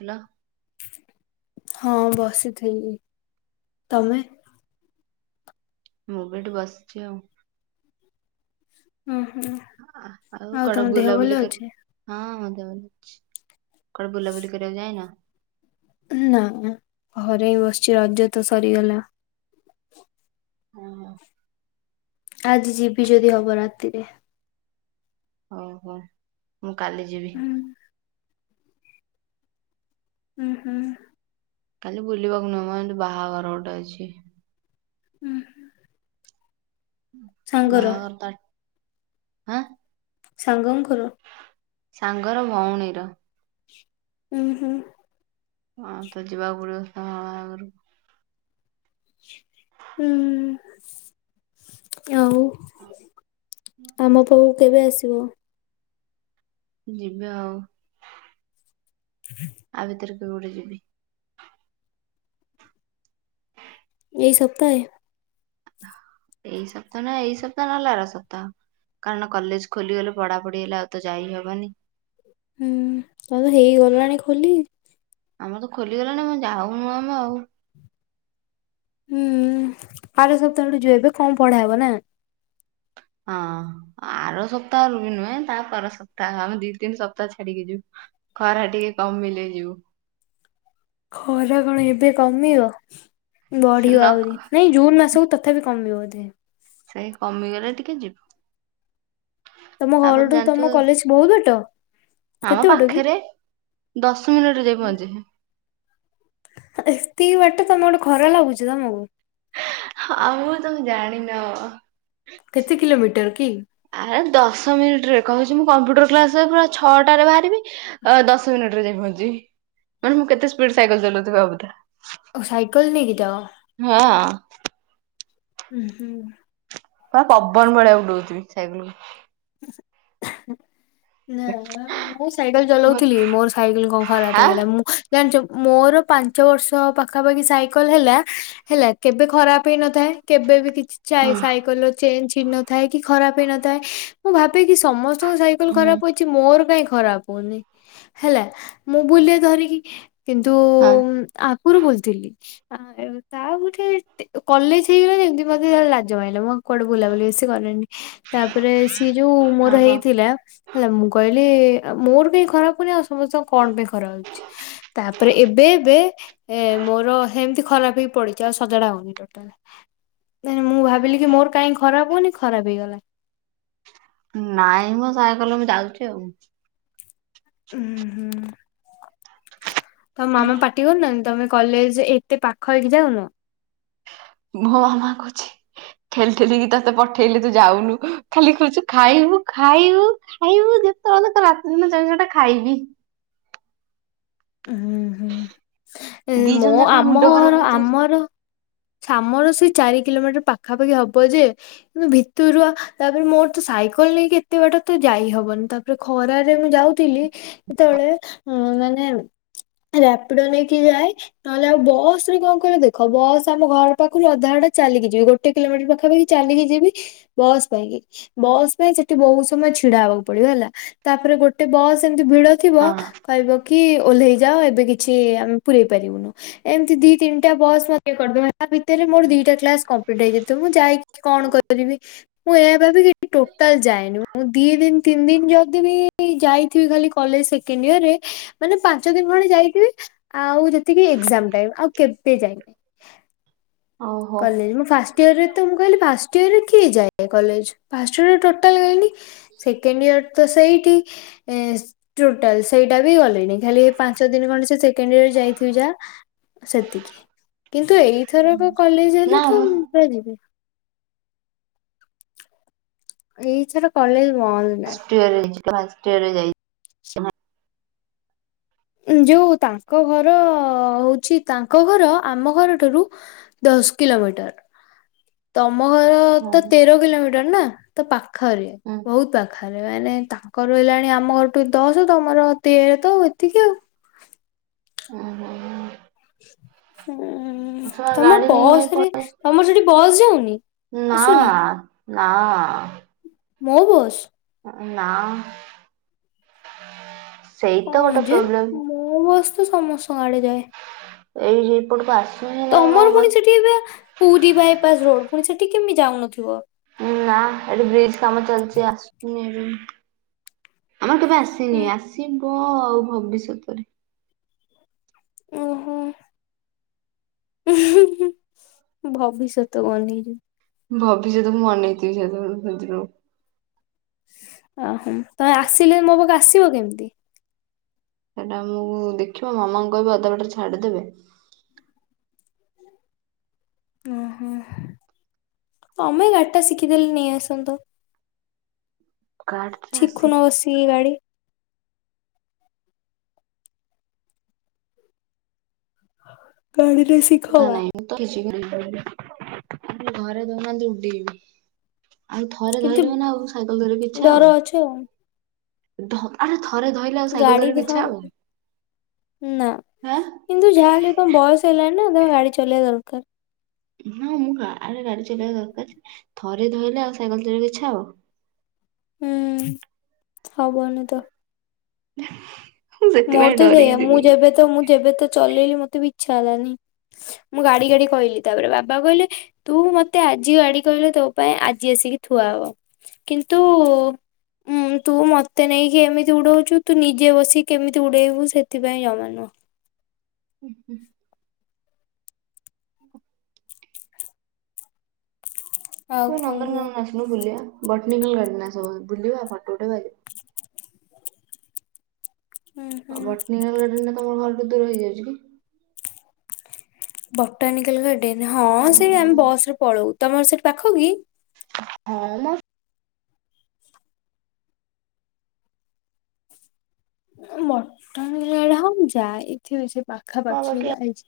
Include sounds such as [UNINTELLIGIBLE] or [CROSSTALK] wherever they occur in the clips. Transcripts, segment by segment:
ଥିଲା, ହଁ ବସି ଥିଲି ତମେ? ମୁଁ ବି ଏଠି ବସିଚି ଆଉ ଓୁଁ ହୁଁ ଆଉ ତମ ଦେହ ଭଲ ଅଛି। ଦେହ ଛି କୁଆଡେ ବୁଲାବୁଲି କରିବାକୁ ଯାଇନ। ନା ନା ଘରେ ହି ବସିଛି ରଜ ତ ସରିଗଲା ହଁ ହଁ ଆଜି ଯିବି ଯଦି ହବ ରାତିରେ। ଓ ହୋ ମୁଁ କାଲି ଯିବି। ହୁଁ ହୁଁ ହୁଁ, କାଲି ବୁଲିବାକୁ ନୁହଁ ମ ବାହାଘର ଗୋଟେ ଅଛି। ହୁଁ ହୁ ବାହାଘର ତ ହଁ ସାଙ୍ଗ ଙ୍କର ସାଙ୍ଗର ଭଉଣୀର, ହୁଁ ହୁଁ, ହଁ ତ ଯିବାକୁ ପଡିବ ତା ଆଗରୁ, ହୁଁ ଆଉ ଆମ ବଉ କେବେ ଆସିବ ଯିବି ଆଉ [UNINTELLIGIBLE] ଆ ଭିତରେ କେବେ ଗୋଟେ ଯିବି। ଏଇ ସପ୍ତାହେ ଏଇ ସପ୍ତାହ ନା ଏଇ ସପ୍ତାହ ନହଲା ର ସପ୍ତାହ କାରଣ କଲେଜ ଖୋଲିଗଲେ ପଢାପଢି ହେଲେ ଆଉ ତ ଯାଇ ହବନି। ହୁଁ ହେଇଗଲାଣି ଖୋଲି। ଆମର ତ ଖୋଲିଗଲାଣି ମୁଁ ଯାଉନୁ ଆମ ଆଉ। ହୁଁ ଆଠ ସପ୍ତାହଠୁ ଯ ଏବେ କମ ପଢା ହବ ନା। ହଁ ଆର ସପ୍ତାହରୁ ବି ନୁହେଁ ତାପ ସପ୍ତାହ ଆମେ ଦି ତିନି ସପ୍ତାହ ଛାଡିକି ଯିବୁ ଖରା ଟିକେ କମିଲେଇ ଯିବୁ। ଖରା କଣ ଏବେ କମିବ। ସେ ନ ବଢିବ ଆହୁରି କ- ନାଇଁ ଜୁନ୍ ମାସକୁ ତଥାପି କମିବ ବୋଧେ। ସେଇ କମିଗଲେ ଟିକେ ଯିବୁ। ତମ ତାପରେ ଘରଠୁ ଜାଣିଥିବ ତମ କଲେଜ ବହୁତ ବାଟ? ଆମ କେତେ ବାଟ କି? ପାଖରେ ଦଶ ମିନିଟ ଯାଇ ପହଞ୍ଚିବେ। ଏତିକି ବାଟେ ତମ ଗୋଟେ ଖରା ଲାଗୁଛି ତମକୁ। ହଁ। କେତେ କିଲୋମିଟର କି। ଆରେ ଦଶ ମିନିଟ ରେ କହୁଛି ମୁଁ କମ୍ପ୍ୟୁଟର କ୍ଲାସରେ ପୁରା ଛଅଟାରେ ବାହାରିବି ଦଶ ମିନିଟ ରେ ଯାଇ ପହଞ୍ଚିବି ମାନେ ମୁଁ କେତେ ସ୍ପିଡ ସାଇକେଲ ଚଲାଉଥିବିଭାବୁଥାଏ। ଓ ସାଇକେଲ ନେକିତା ହଁ ହୁଁ ହୁଁ। ବା ପବନ ଭଳିଆକୁ ଡଉଥିବି ସାଇକେଲକୁ। [INAUDIBLE] ନା ମୁଁ ସାଇକେଲ ମୁଁ ଚଲାଉଥିଲି କହିଲି, ମୋର ସାଇକେଲ କଣ ଖରାପ ଆଁ ହେଇଗଲା ମୁଁ ଜାଣିଛ। ମୋର ପାଞ୍ଚ ବର୍ଷ ପାଖାପାଖି ସାଇକେଲ ହେଲା ହେଲା କେବେ ଖରାପ ହେଇନଥାଏ କେବେ ବି କିଛି ହୁଁ ଯ ସାଇକଲ ଚେଞ୍ଜ କିଣିନଥାଏ କି ଖରାପ ହେଇ ନଥାଏ। ମୁଁ କି ସମସ୍ତଙ୍କ ସାଇକେଲ ହୁଁ ଖରାପ ଅଛି ମୋର କାଇଁ ଖରାପ ହଉନି ହେଲା ମୁଁ ବୁଲିବା ଧରିକି। କିନ୍ତୁ ହଁ ଆଗରୁ ବଲଥିଲି। ଆ ତାଉ ଗୋଟେ କଲେଜ ହେଇଗଲା ଯେମିତି ମତେ ତା ଲାଜ ମ ହେଲା ମୋ କୁଆଡେ ବୁଲାବୁଲି ସେ କରେନି ତାପରେ ସ ଯୋଉ ହଁ ମୋର ହଁ। ହେଇଥିଲା। ହେଲା ମୁଁ କହିଲି ମୋର କାହିଁ ଖରାପ ହଉନି ଆଉ ସମସ୍ତଙ୍କ କଣ ପାଇଁ ଖରାପ ହଉଛି ତାପରେ ଏବେ ଏବେ ମୋର ସେମିତି ଖରାପ ହେଇ ପଡିଛି ଆଉ ସଜଡା ହଉନି ଟୋଟାଲ ମୁଁ ଭାବିଲି କି ମୋର କାହିଁ ଖରାପ ହଉନି ଖରାପ ହେଇଗଲା। ନାଇଁ ମୁଁ ସାଇ କଲ ମୁ ଯାଉଛି ଆଉ। ହୁଁ ହୁଁ। ତ ମାମା ପାଟିିବନ ନା ତମ କଲେଜ ଏତେ ପାଖ ହେଇକି ଯାଉନ। ମୋ ମାମା କହୁଛି ଠେଲି ଠେଲିକି ତତେ ପଠେଇଲେ ତୁ ଯାଉନୁ ଖାଲି କରଛୁ ଖାଇବୁ ଖାଇବୁ ଖାଇବୁ ଯେତେବେଳେ ରାତିିନ ସେଟା ଖାଇବି। ହୁଁ ହୁଁ ଦି ମୋ ଜଣ ଯାକ ଆମ ମୁଣ୍ଡ ଖରାପ ଘର ହଉଥିବ ଆମର ଶାମର ସେ ଚାରି କିଲୋମିଟର ପାଖାପାଖି ହବ ଯେ କିନ୍ତ ଭିତରୁଆ ତାପରେ ମୋର ତ ସାଇକେଲ ନେଇକି କେତେ ବାଟ ତ ଯାଇ ହବନି ତାପରେ ଖର ାରେ ମୁଁ ଯାଉଥିଲି ସେତେବେଳେ ଉ ମାନେ ରାପିଡ ନେଇକି ଯାଏ ନହେଲେ ଆଉ ବସ ରେ କଣ କହିବ ଦେଖ ବସ୍ ଆମ ଘର ପାଖରୁ ଅଧା ଅଟା ଚାଲିକି ଯିବି ଗୋଟେ କିଲୋମିଟର ପାଖାପାଖି ଚାଲିକି ଯିବି ବସ୍ ପାଇଁକି ବସ୍ ପାଇଁ ସେଠି ବହୁତ ସମୟ ଛିଡା ହବାକୁ ପଡିବ ହେଲା ତାପରେ ଗୋଟେ ବସ୍ ଭିଡ ଥିବ ହଁ କହିବ କି କି। ଓହ୍ଲେଇ ଯାଅ ଏବେ କିଛି ଆମେ ପୁରଇ ପାରିବୁନୁ ଏମିତି ଦି ତିନିଟା ବସ୍ ମ କରିଦ ତା ଭିତରେ ମୋର ଦିଟା କ୍ଲାସ୍ କମ ଟାଇଥିବ ମୁଁ ଯାଇକି କଣ କରିବି ମୁଁ ଏ ଭ ବି ଟୋଟାଲ ଯାଏନି ମୁଁ ଦି ଦିନ ତିନି ଦିନ ଯଦି ବି ଯାଇଥିବି ଖାଲି କଲେଜ ସେକେଣ୍ଡ ଇରରେ ମାନେ ପାଞ୍ଚ ଦିନ ଭଣ ଯାଇଥିବେ ଆଉ ଯେତିକି ଏଜାମ ଟାଇମ ଆଉ କେବେ ଯାଇନି ଓହୋ କଲେ ମୁଁ ଫାଷ୍ଟ ଇୟର ରେ ତ ମୁଁ କହିଲି ଫାଷ୍ଟ ଇୟର ରେ କିଏ ଯା ଇଟାଲ ସେକଣ୍ଡ ଇର ତ ସେଇଠି ଟୋଟାଲ ସେଇଟା ବି ଗଲେଣିି ଖାଲି ପାଞ୍ଚ ଦିନ ଖଣ୍ଡ ସେ ସେକେଣ୍ଡ ଇର ଯାଇଥିବ ଯା ସେତିକି କିନ୍ତୁ ଏଇଥରକ କଲେଜ ନା ଯଲେ ତଁ ମୁଁ ପୁରା ଯିବି ଏଇଥର କଲେଜ ମ ଦ ନାଁ ଫାଷ୍ଟ ଇୟର ରେ ଯାଇଛି ଯାଇଛି ଯୋଉ ତାଙ୍କ ଘର ହଉଛି ତାଙ୍କ ଘର ଆମ ଘରଠାରୁ ଦଶ କିଲୋମିଟର ତ ଆମ ଘର ହୁଁ ତ ତେର କିଲୋମିଟର ନା ତ ପାଖ ପାଖରେ ହୁଁ ବହୁତ ପାଖରେ ମାନେ ତାଙ୍କର ହେିଲାଣି ଆମ ଘରଠୁ ଦଶ ତମର ତେର ତ ିକେ ଓ ହୋ ସେ ଉଁ ତମ ଗାଡି ନେଇ ଭାଇ ବସ ରେ ପଳେଇ ତମର ସେଠି ବସ୍ ଯାଉନି ନା ଆସୁନି? ନା ମଁ ବସ୍ ଅ ନା ସେଇତ ତ କଣ ଗୋଟେ ଯେ ପ୍ରୋବ୍ଲେମ୍ ମୋ ବସ୍ ତ ସମସ୍ତଙ୍କ ଆଡେ ଯାଏ ଏଇ ହି ପୁଟ ପା ତମର ପୁଣି ସେଠି ଏ ପୁରୀ ବାଇପାସ ରୋଡ ପୁଣି ସେଠି କେମିତି ଯାଉନଥିବ ନା ଏଠି ବ୍ରିଜ କାମ ଚାଲିଛି ଆସୁନି ହଁ ଆମର କେବେ ଆସିନି ହୁଁ, ଆସି ୱାଓ ଭବିଷ୍ୟତରେ ଓହୋ ଭବିଷ୍ୟତ ବନେଇବି। ଭବିଷ୍ୟତ ମୁଁ ମନେଇଦେବି [UNINTELLIGIBLE] ଅହୋ ତମେ ଆସିଲେ ମୋ ପାଖକୁ ଆସିବ କେମିତି? ସେଟା ମୁଁ ଦେଖିବା ମାମାଙ୍କୁ କହିବି ଅଧାବାଟରେ ଛାଡିଦେବେ। ଓ ହୋ ତମେ ଗାଡ଼ିଟା ଶିଖିଦେଲେ ନେଇ ଆସନ୍ତ। କାର୍ଡଟା ଠିକ୍ ଆସିକି [UNINTELLIGIBLE] ବସି ଗାଡି ଗାଳି କଥା ନାଇଁ ମୁଁ ତ [UNINTELLIGIBLE] ଆ ଘରେ ଦଉନାହାଁନ୍ତି ଉଡିବି ଆଉ ଥରେ କିନ୍ତୁ ଧରିବ ନା ଆଉ ସାଇକେଲ ଧରିବି ଇଛା ଡର ଅଛି ଆଉ ହବ ଧ। ଆରେ ଥରେ ଧଇଲେ ଆଉ ସାଇକେଲ ଗାଡି ଧରିବାକୁ ଦେ ଇଚ୍ଛା ହବ। ନା ଆଁ କିନ୍ତୁ ଯାହା ହେଲେ ବି ତମ ବୟସ ହେଲା ଗାଡ଼ି ଚଲେଇବା ଦରକାର। ହଁ ମୁଁ ଗାଁ ରେ ଗାଡି ଚଲେଇବା ଦରକାର ଥରେ ଧଇଲେ ଆଉ ସାଇକେଲ ଚଲେଇବାକୁ ଇଚ୍ଛା ହବ? ହୁଁ। ହବନି ତ। ମୁଁ ସେଥିପାଇଁ ମୋର ତ ଡରିକି ସେୟା ମୁଁ ଯିବୁନି। ଯେବେ ତ ମୁଁ ଯେବେ ତ। ଚଲେଇଲେ ମତେ ବି ଇଚ୍ଛା ହେଲାନି। ମୁଁ ଗାଡି ଗାଡ଼ି କହିଲି ତାପରେ ବାବା କହିଲେ ତୁ ମତେ ଆଜି ଗାଡି କହିଲେ ତୋ ପାଇଁ ଆଜି ଆସିକି ଥୁଆ ହବ। କିନ୍ତୁ ତୁ ମତେ ନେଇକି ଏମିତି ଉଡଉଛୁ ତୁ ନିଜେ ବସି କେମିତି ଉଡେଇବୁ ସେଥିପାଇଁ ଜମା ନୁହ। ହୁଁ ହୁଁ। ଆଉ ତୁ ନନ୍ଦନ କଣ କାନନ କୁହ ଆସୁନୁ ବୁଲିଆ। ବଟନିକାଲ ଗାର୍ଡେନ ଆସ ବୁଲିଆ ଫଟୋ ଉଠେଇବା। ହଁ। ଆଉ ବଟନିକାଲ ଗାର୍ଡେନ ତମ ଘରଠୁ କେତେ ଦୂର ହେଇଯାଉଛି କି? ବଟାନିକାଲ ଗାର୍ଡ ଡେନ ହଁ ସେ ଆମେ ବସ ରେ ପଳଉ। ତମର ସେଠି ପାଖ କି? ହଁ ମ। ମଟନିକା ଗା ହଁ ମୁଁ ଯାଇଥିବି ସେ ପାଖାପାଖି ଯାଇଛି।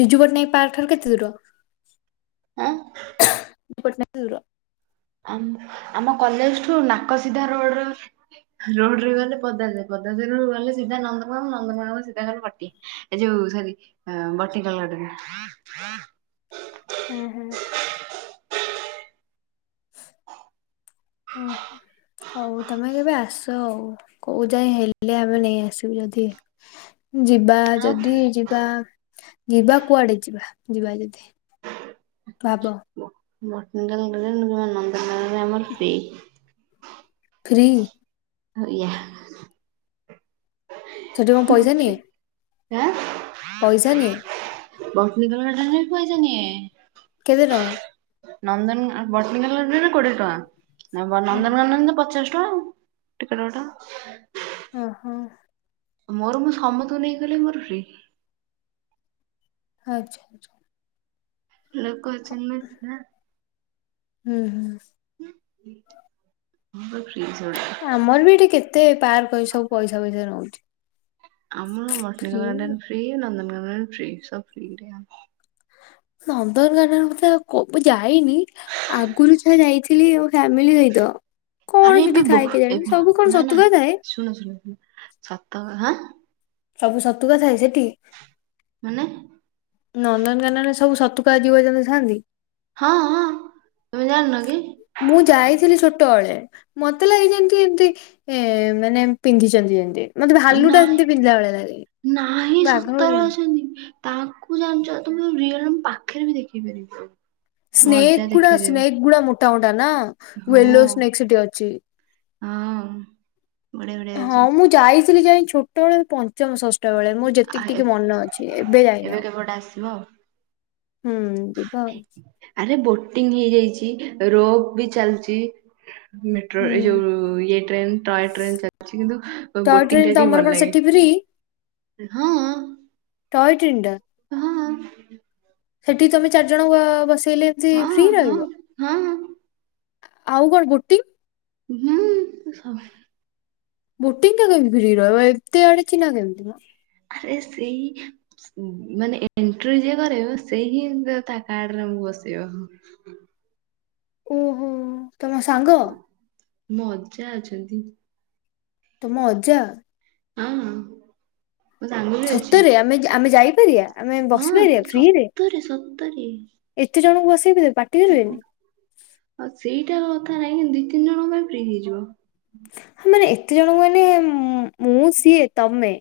ବିଜୁ ପଟ୍ଟନାୟକ ପାର୍କ ଠାରୁ କେତେ ଦୂର। ଆଁ। ବିଜୁ ପଟ୍ଟନାୟକ କେତେ ଦୂର। ଆମ ଆମ କଲେଜଠୁ ନାକ ସିଧା ରୋଡ ରୋଡରେ ଆମ କଲେଜ ରୁ ନାକ ସିଧା ରୋଡ ରେ ଗଲେ ପଦା ରେ ଯାଇ ପଦା ରୁ ଗଲେ ସିଧା ନନ୍ଦନ କାନନ ନନ୍ଦନ କାନନ ରୁ ସିଧା ଗଲେ ବଟି ଏ ଯୋଉ ସରି ଆଁ ବଟନିକାଲ ଗାର୍ଡେନ। ହୁଁ ହୁଁ। ଓ ହଉ ତମେ କେବେ ଆସ ଆଉ କୋଉ ଯାଏ ହେଲେ ଆମେ ନେଇ ଆସିବୁ ଯଦି। ଯିବା ଆଁ ଯଦି ଯିବା। ଯିବା କୁଆଡେ ଯିବା ଯିବା ଯଦି ଭାବ। ବଟଙ୍ଗ ନନ୍ଦ ଆମର ଫ୍ରି ଫ୍ରୀ ା ସେଠି କ' ଣ ପଇସା ନିଏ? ଆଁ ପଇସା ନିଏ ବସ ନିଗ ପଇସାନିଏ। କେଦ ର ନନ୍ଦନ ବଟନିକାଲ ଗାଡ଼ନରେ କୋଡ଼ିଏ ଟଙ୍କା ହଁ ନନ୍ଦନନ୍ଦନ ପଚାଶ ଟିକଟଗୋ ଟା ଓ ହୋ ମୋର ମୁଁ ସମତୁ ନେଇଇଗଲେ ମୋର ଫି ଆଚ୍ଛା ଆଚ୍ଛା, ଲୋକ ଅଛନ୍ତି ନା ହୁଁ ହୁଁ, ହ ଆମର ବି ଏଠି କେତେ ପାର୍କ ଅଛି ସବୁ ପଇସା ଫଇସା ରହୁଛି। ଆମର ମାଡନ ଗଡନ ଫ୍ରି ନନ୍ଦନ ଫ୍ରି ସବୁ ଫ୍ରି, ନନ୍ଦନ କାନନ ଭିତରେ କ ଯା ଯାଇନି ଆଗରୁ ଯା ଯାଇଛି ଥିଲଲି ଫ୍ୟାମିଲ ଆଇତ ଆରେ ଏବେ ବ ଏବେ ନା ନା ସତୁକା ଥାଏ ଶୁଣ ଶୁଣ ଶୁ ସତଁ, ସବୁ ସତୁ କଥାଏ ସେଠି, ମାନେ ନନ୍ଦନକାନନରେ ସବୁ ସତୁକା ଜୀବଜନ୍ତୁ ଥାଆନ୍ତି। ହଁ ହଁ ତମେ ଜାଣିନ କି? ମୁଁ ଯାଇଥିଲି ଛୋଟବେଳେ, ମତେ ଲାଗି ଯେମତି ଏମତି ଏ ମାନେ ପିନ୍ଧିଛନ୍ତି ଯେମତି। ମତେ ଭାଲୁ ଟା ନାଇଁ ଏମିତି ପିନ୍ଧିଲା ଭଳିଆ ଲାଗେି ନାହିଁ ବାଘ ସତରେ ଭରିଆ। ଅଛନ୍ତି ତାଙ୍କୁ ଜାଣିଛ ତମ ରିଅଲ ପାଖରେ ବି ଦେଖି ପାରିବ। ମଜା ସ୍ନେକ ଗୁଡା ଦେଖେଇଦେବେ। ସ୍ସ୍ନେକଗୁଡା ମୋ ଦନ ମୁଁ ୟେଲୋ ହଁ ସ୍ନେକସିଟି ଅଛି ହଁ ବଢିଆ ବଢିଆ ଅଛି। ତିଲି ଯାଇଁ ଛୋଟଏଳେ ପଁ ଚମ ଷଷ୍ଠ ବେଳେ ମୁଁ ଆ ଯେତିକି ଏ ଟିକେ ମନ ଅଛି ଏବେ ଯାଇନି ଆଉ କେବେ ଗୋଟେ ଆସିବ ଆଉ। ହୁଁ ଯିବା ଆଉ। ଟିଂ ହେଇଯାଇଚି ରୋବ୍ ବି ଚାଲଚି। ମେଟ୍ରୋ ହୁଁ ଏ ଯୋଉ ଇଏ ଟେନ ଟୟ ଟ୍ରେନ ଚାଲିଚି କିନ୍ତୁ ଟଏ ଟ୍ରେନ ବୋଟିଂଟା ଟିକେ ତମର କଣ ଭଲ ଲାଗେ। ସେଠି ଫ୍ରି? ହଁ। ଟଏ ଟ୍ରେନଟା ହଁ। ସେଠି ତମେ ଚାରି ଜଣ ୱ ବସି ଇଲେତି ଫ୍ରି ହଁ ହଁ ରହିବ? ହଁ ଆଉ କଣ ଭୋଟିଂ? ହୁଁ। ବୋଟିିଂଟା କେମି ଫ୍ରୀ? ଲୋ ମା ଏତେ ଆଡେ ଚିହ୍ନା କେମିତି ମ? ଆରେ ସେଇ ଉଁ ମାନେ ଏଣ୍ଟ୍ରି ଯିଏ କରେଇବ ସେଇ ହିଁ ତା କାର୍ଡରେ ମୁଁ ବସିବ। ଓହୋ ତମ ସାଙ୍ଗ ମୋ ଅଜା ଅଛନ୍ତି। ହୁଁ। ତମ ଅଜା? ହଁ ମୋ ସାଙ୍ଗ ବି ଅଛି। ସତରେ ଆମେ ଆମେ ଯାଇ ଏରିଆ ଆମେ ହଁ ବସିପାରିବା ଫ୍ରିରେ ସତରେ ସତରେ। ଏତେ ଜଣଙ୍କୁ ବ ସେ ବି ଦେ ଆଉ ସେଇଟା ନାଁ ନାଇଁ ହେନ୍ତି ଦି ତିନି ଜଣଙ୍କ ପାଇଁ ଫ୍ରି ହେଇଯିବ। ମାନେ ଏତେ ଜଣଙ୍କୁ ମାନେ ମୁଁ ସିଏ ତମେ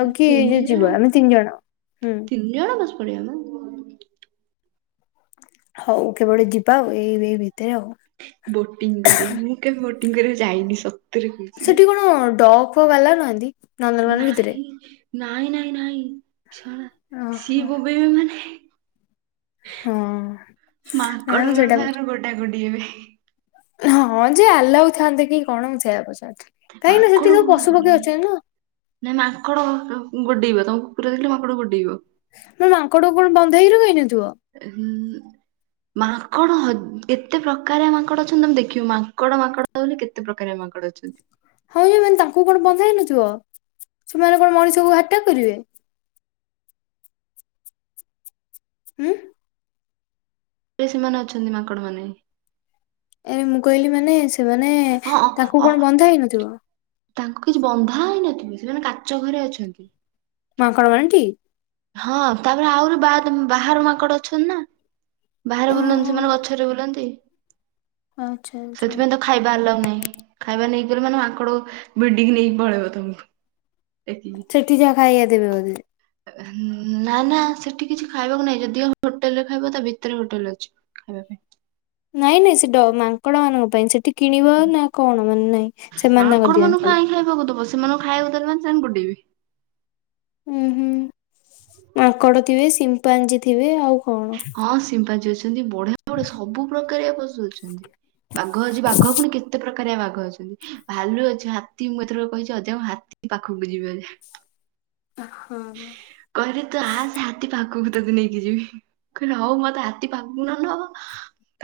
ଆଉ କିଏ ଯଦି ତିନି ଜଣ ଯିବ ଆମେ ତିନି ଜଣ ହୁଁ। ପଡ଼ିବା ମ ଅ ହଉ କେବେ ଓଟେ ଯିବା ଆଉ ଏଇ ଉଏ ଉଏ ବୋଟିଂ କରି ମୁଁ କେ ବୋ ଟିଂ କରି ଯାଇନି ସ ସେଠି କଣ ଡ ପ ବାଲା ନାହାନ୍ତି। ନନ୍ଦନକାନନ ଭିତରେ? ନାହିଁ ନାଇଁ ନହିଁ ନାହିଁ। ସଳା ଓହୋ ସିଏ ବୋବେଇବେ ମାନେ ହଁ ନାଇଁ ମୁଁ ମାଙ୍କଡ଼ର ସେଇଟା ପଚାରୁ ତାର ଗଡା ଗଡି ହେବେ। ହଁ ଯେ ଆଲାଉ ଥାନ୍ତା କି କଣ ମୁଁ ସେଇଆ ପଚାରୁ ମାଙ୍କଡ ଘୁରା ଗଡେଇନି ନା ମାଙ୍କଡ ଗୋଡେଇବ। ତମକୁ ଦେଖିଲେ ମାଙ୍କଡ ଗୋଡେଇବ। ନା ମାଙ୍କଡ କଣ ବନ୍ଧ ହେଇକିରହେନି? ହୁଁ ହୁଁ ମାଆ। ମାଙ୍କଡ ହ କେତେ ପ୍ରକାରିଆ ମାଙ୍କଡ ଅଛନ୍ତି ତମେ ଦେଖିବ ମାଙ୍କଡ ମାଙ୍କଡ ବୋଲି କେତେ ପ୍ରକାରିଆ ମାଙ୍କଡ଼ ଅଛନ୍ତି। ହଁ ଯେ ମାନେ ତାଙ୍କୁ କଣ ବନ୍ଧା ହେଇନଥିବ ସେମାନେ କଣ ମଣିଷକୁ ଆଟାକ୍ କରିବେ? ଉଁ। ଏ ସେମାନେ ମାନେ ଅଛନ୍ତି ମାଙ୍କଡ ମାନେ। ମୁ କହିଲି ମାନେ ସେ ମାନେ ହଁ ଅ- ତାଙ୍କୁ ଅ- କଣ ବନ୍ଧା ହେଇନଥିବ? ତାଙ୍କୁ କିଛି ବନ୍ଧା ହେଇନଥିବେ ସେମାନେ କାଚ ଘରେ ଅଛନ୍ତି। ମାଙ୍କଡ ମାନେ ଟି। ହଁ ତାପରେ ଆହୁରି ବାଦ୍ ବାହାର ମାଙ୍କଡ ଅଛନ୍ତି ନା ବାହାରେ ବୁଲନ୍ତି ସେମାନେ ଓହୋ ଗଛରେ ବୁଲନ୍ତି। ଆଚ୍ଛା ଆଚ୍ଛା ସେଥିପାଇଁ ତ ଖାଇବା ଆଲାଉ‌ ନାହିଁ ଖାଇବା ନେଇ [INAUDIBLE] ମାନେ ମାଙ୍କଡ ଭିଡିକି ନେଇକି ପଳେଇ ତମକୁ। ଟେକିକି ସେଠି ଯାହା ଖାଇବା ଦେବେ ବୋଧେ। ନା ନା ସେଠି କିଛି ଖାଇବାକୁ ନାହିଁ ଯଦିଓ ହୋଟେଲରେ ଖାଇବ ତା ଭିତରେ ହୋଟେଲ ଅଛି ଖାଇବା ପାଇଁ। ନାଇଁ ନାଇଁ ସେ ଡ ମାଙ୍କଡ ମାନଙ୍କ ପାଇଁ ସେଠି। କିଣିବ ନା କଣ ମାନେ ନାଇଁ ସେମାନେ ମାଙ୍କଡ ତାଙ୍କର ମାନଙ୍କୁ ଦିଅନ୍ତି ଖାଇବାକୁ। କାହିଁ ଦବ ସେମାନଙ୍କୁ ଖାଇବାକୁ ଦେଲେ ମାନେ ସେମାନେ ଗୋଡେଇବେ। ହୁଁ ହୁଁ ମାଙ୍କଡ ଥିବେ ସିମ୍ପାଞ୍ଜି ଥିବେ ଆଉ କଣ। ହଁ ସିମ୍ପାଞ୍ଜି ଅଛନ୍ତି ବଢିଆ ବଢିଆ ସବୁ ପ୍ରକାରିଆ ପଶୁ ଅଛନ୍ତି ବାଘ ଅଛି ବାଘ ପୁଣି କେତେ ପ୍ର ପ୍ରକାରିଆ ବାଘ ଅଛନ୍ତି, ଭାଲୁ ଅଛି ହାତୀ ମୁଁ ଏଥର କହିଛି ଅଜାଙ୍କୁ ହାତୀ ପାଖକୁ ଯିବି ଅଜା। ହଁ କହିଲେ ତୁ ଆସେ ହାତୀ ପାଖ କୁ ତତେ ନେଇକି ଯିବି କହିଲି ହଉ ମତେ ହାତୀ ପାଖକୁ ନ ନବ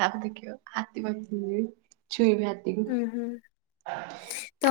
ତାପରେ ଦେଖିବ ହାତୀ ପାଖକୁ ଯିବି। ଛୁଇଁବି ହାତୀକୁ। ଉଁ ହୁଁ ତ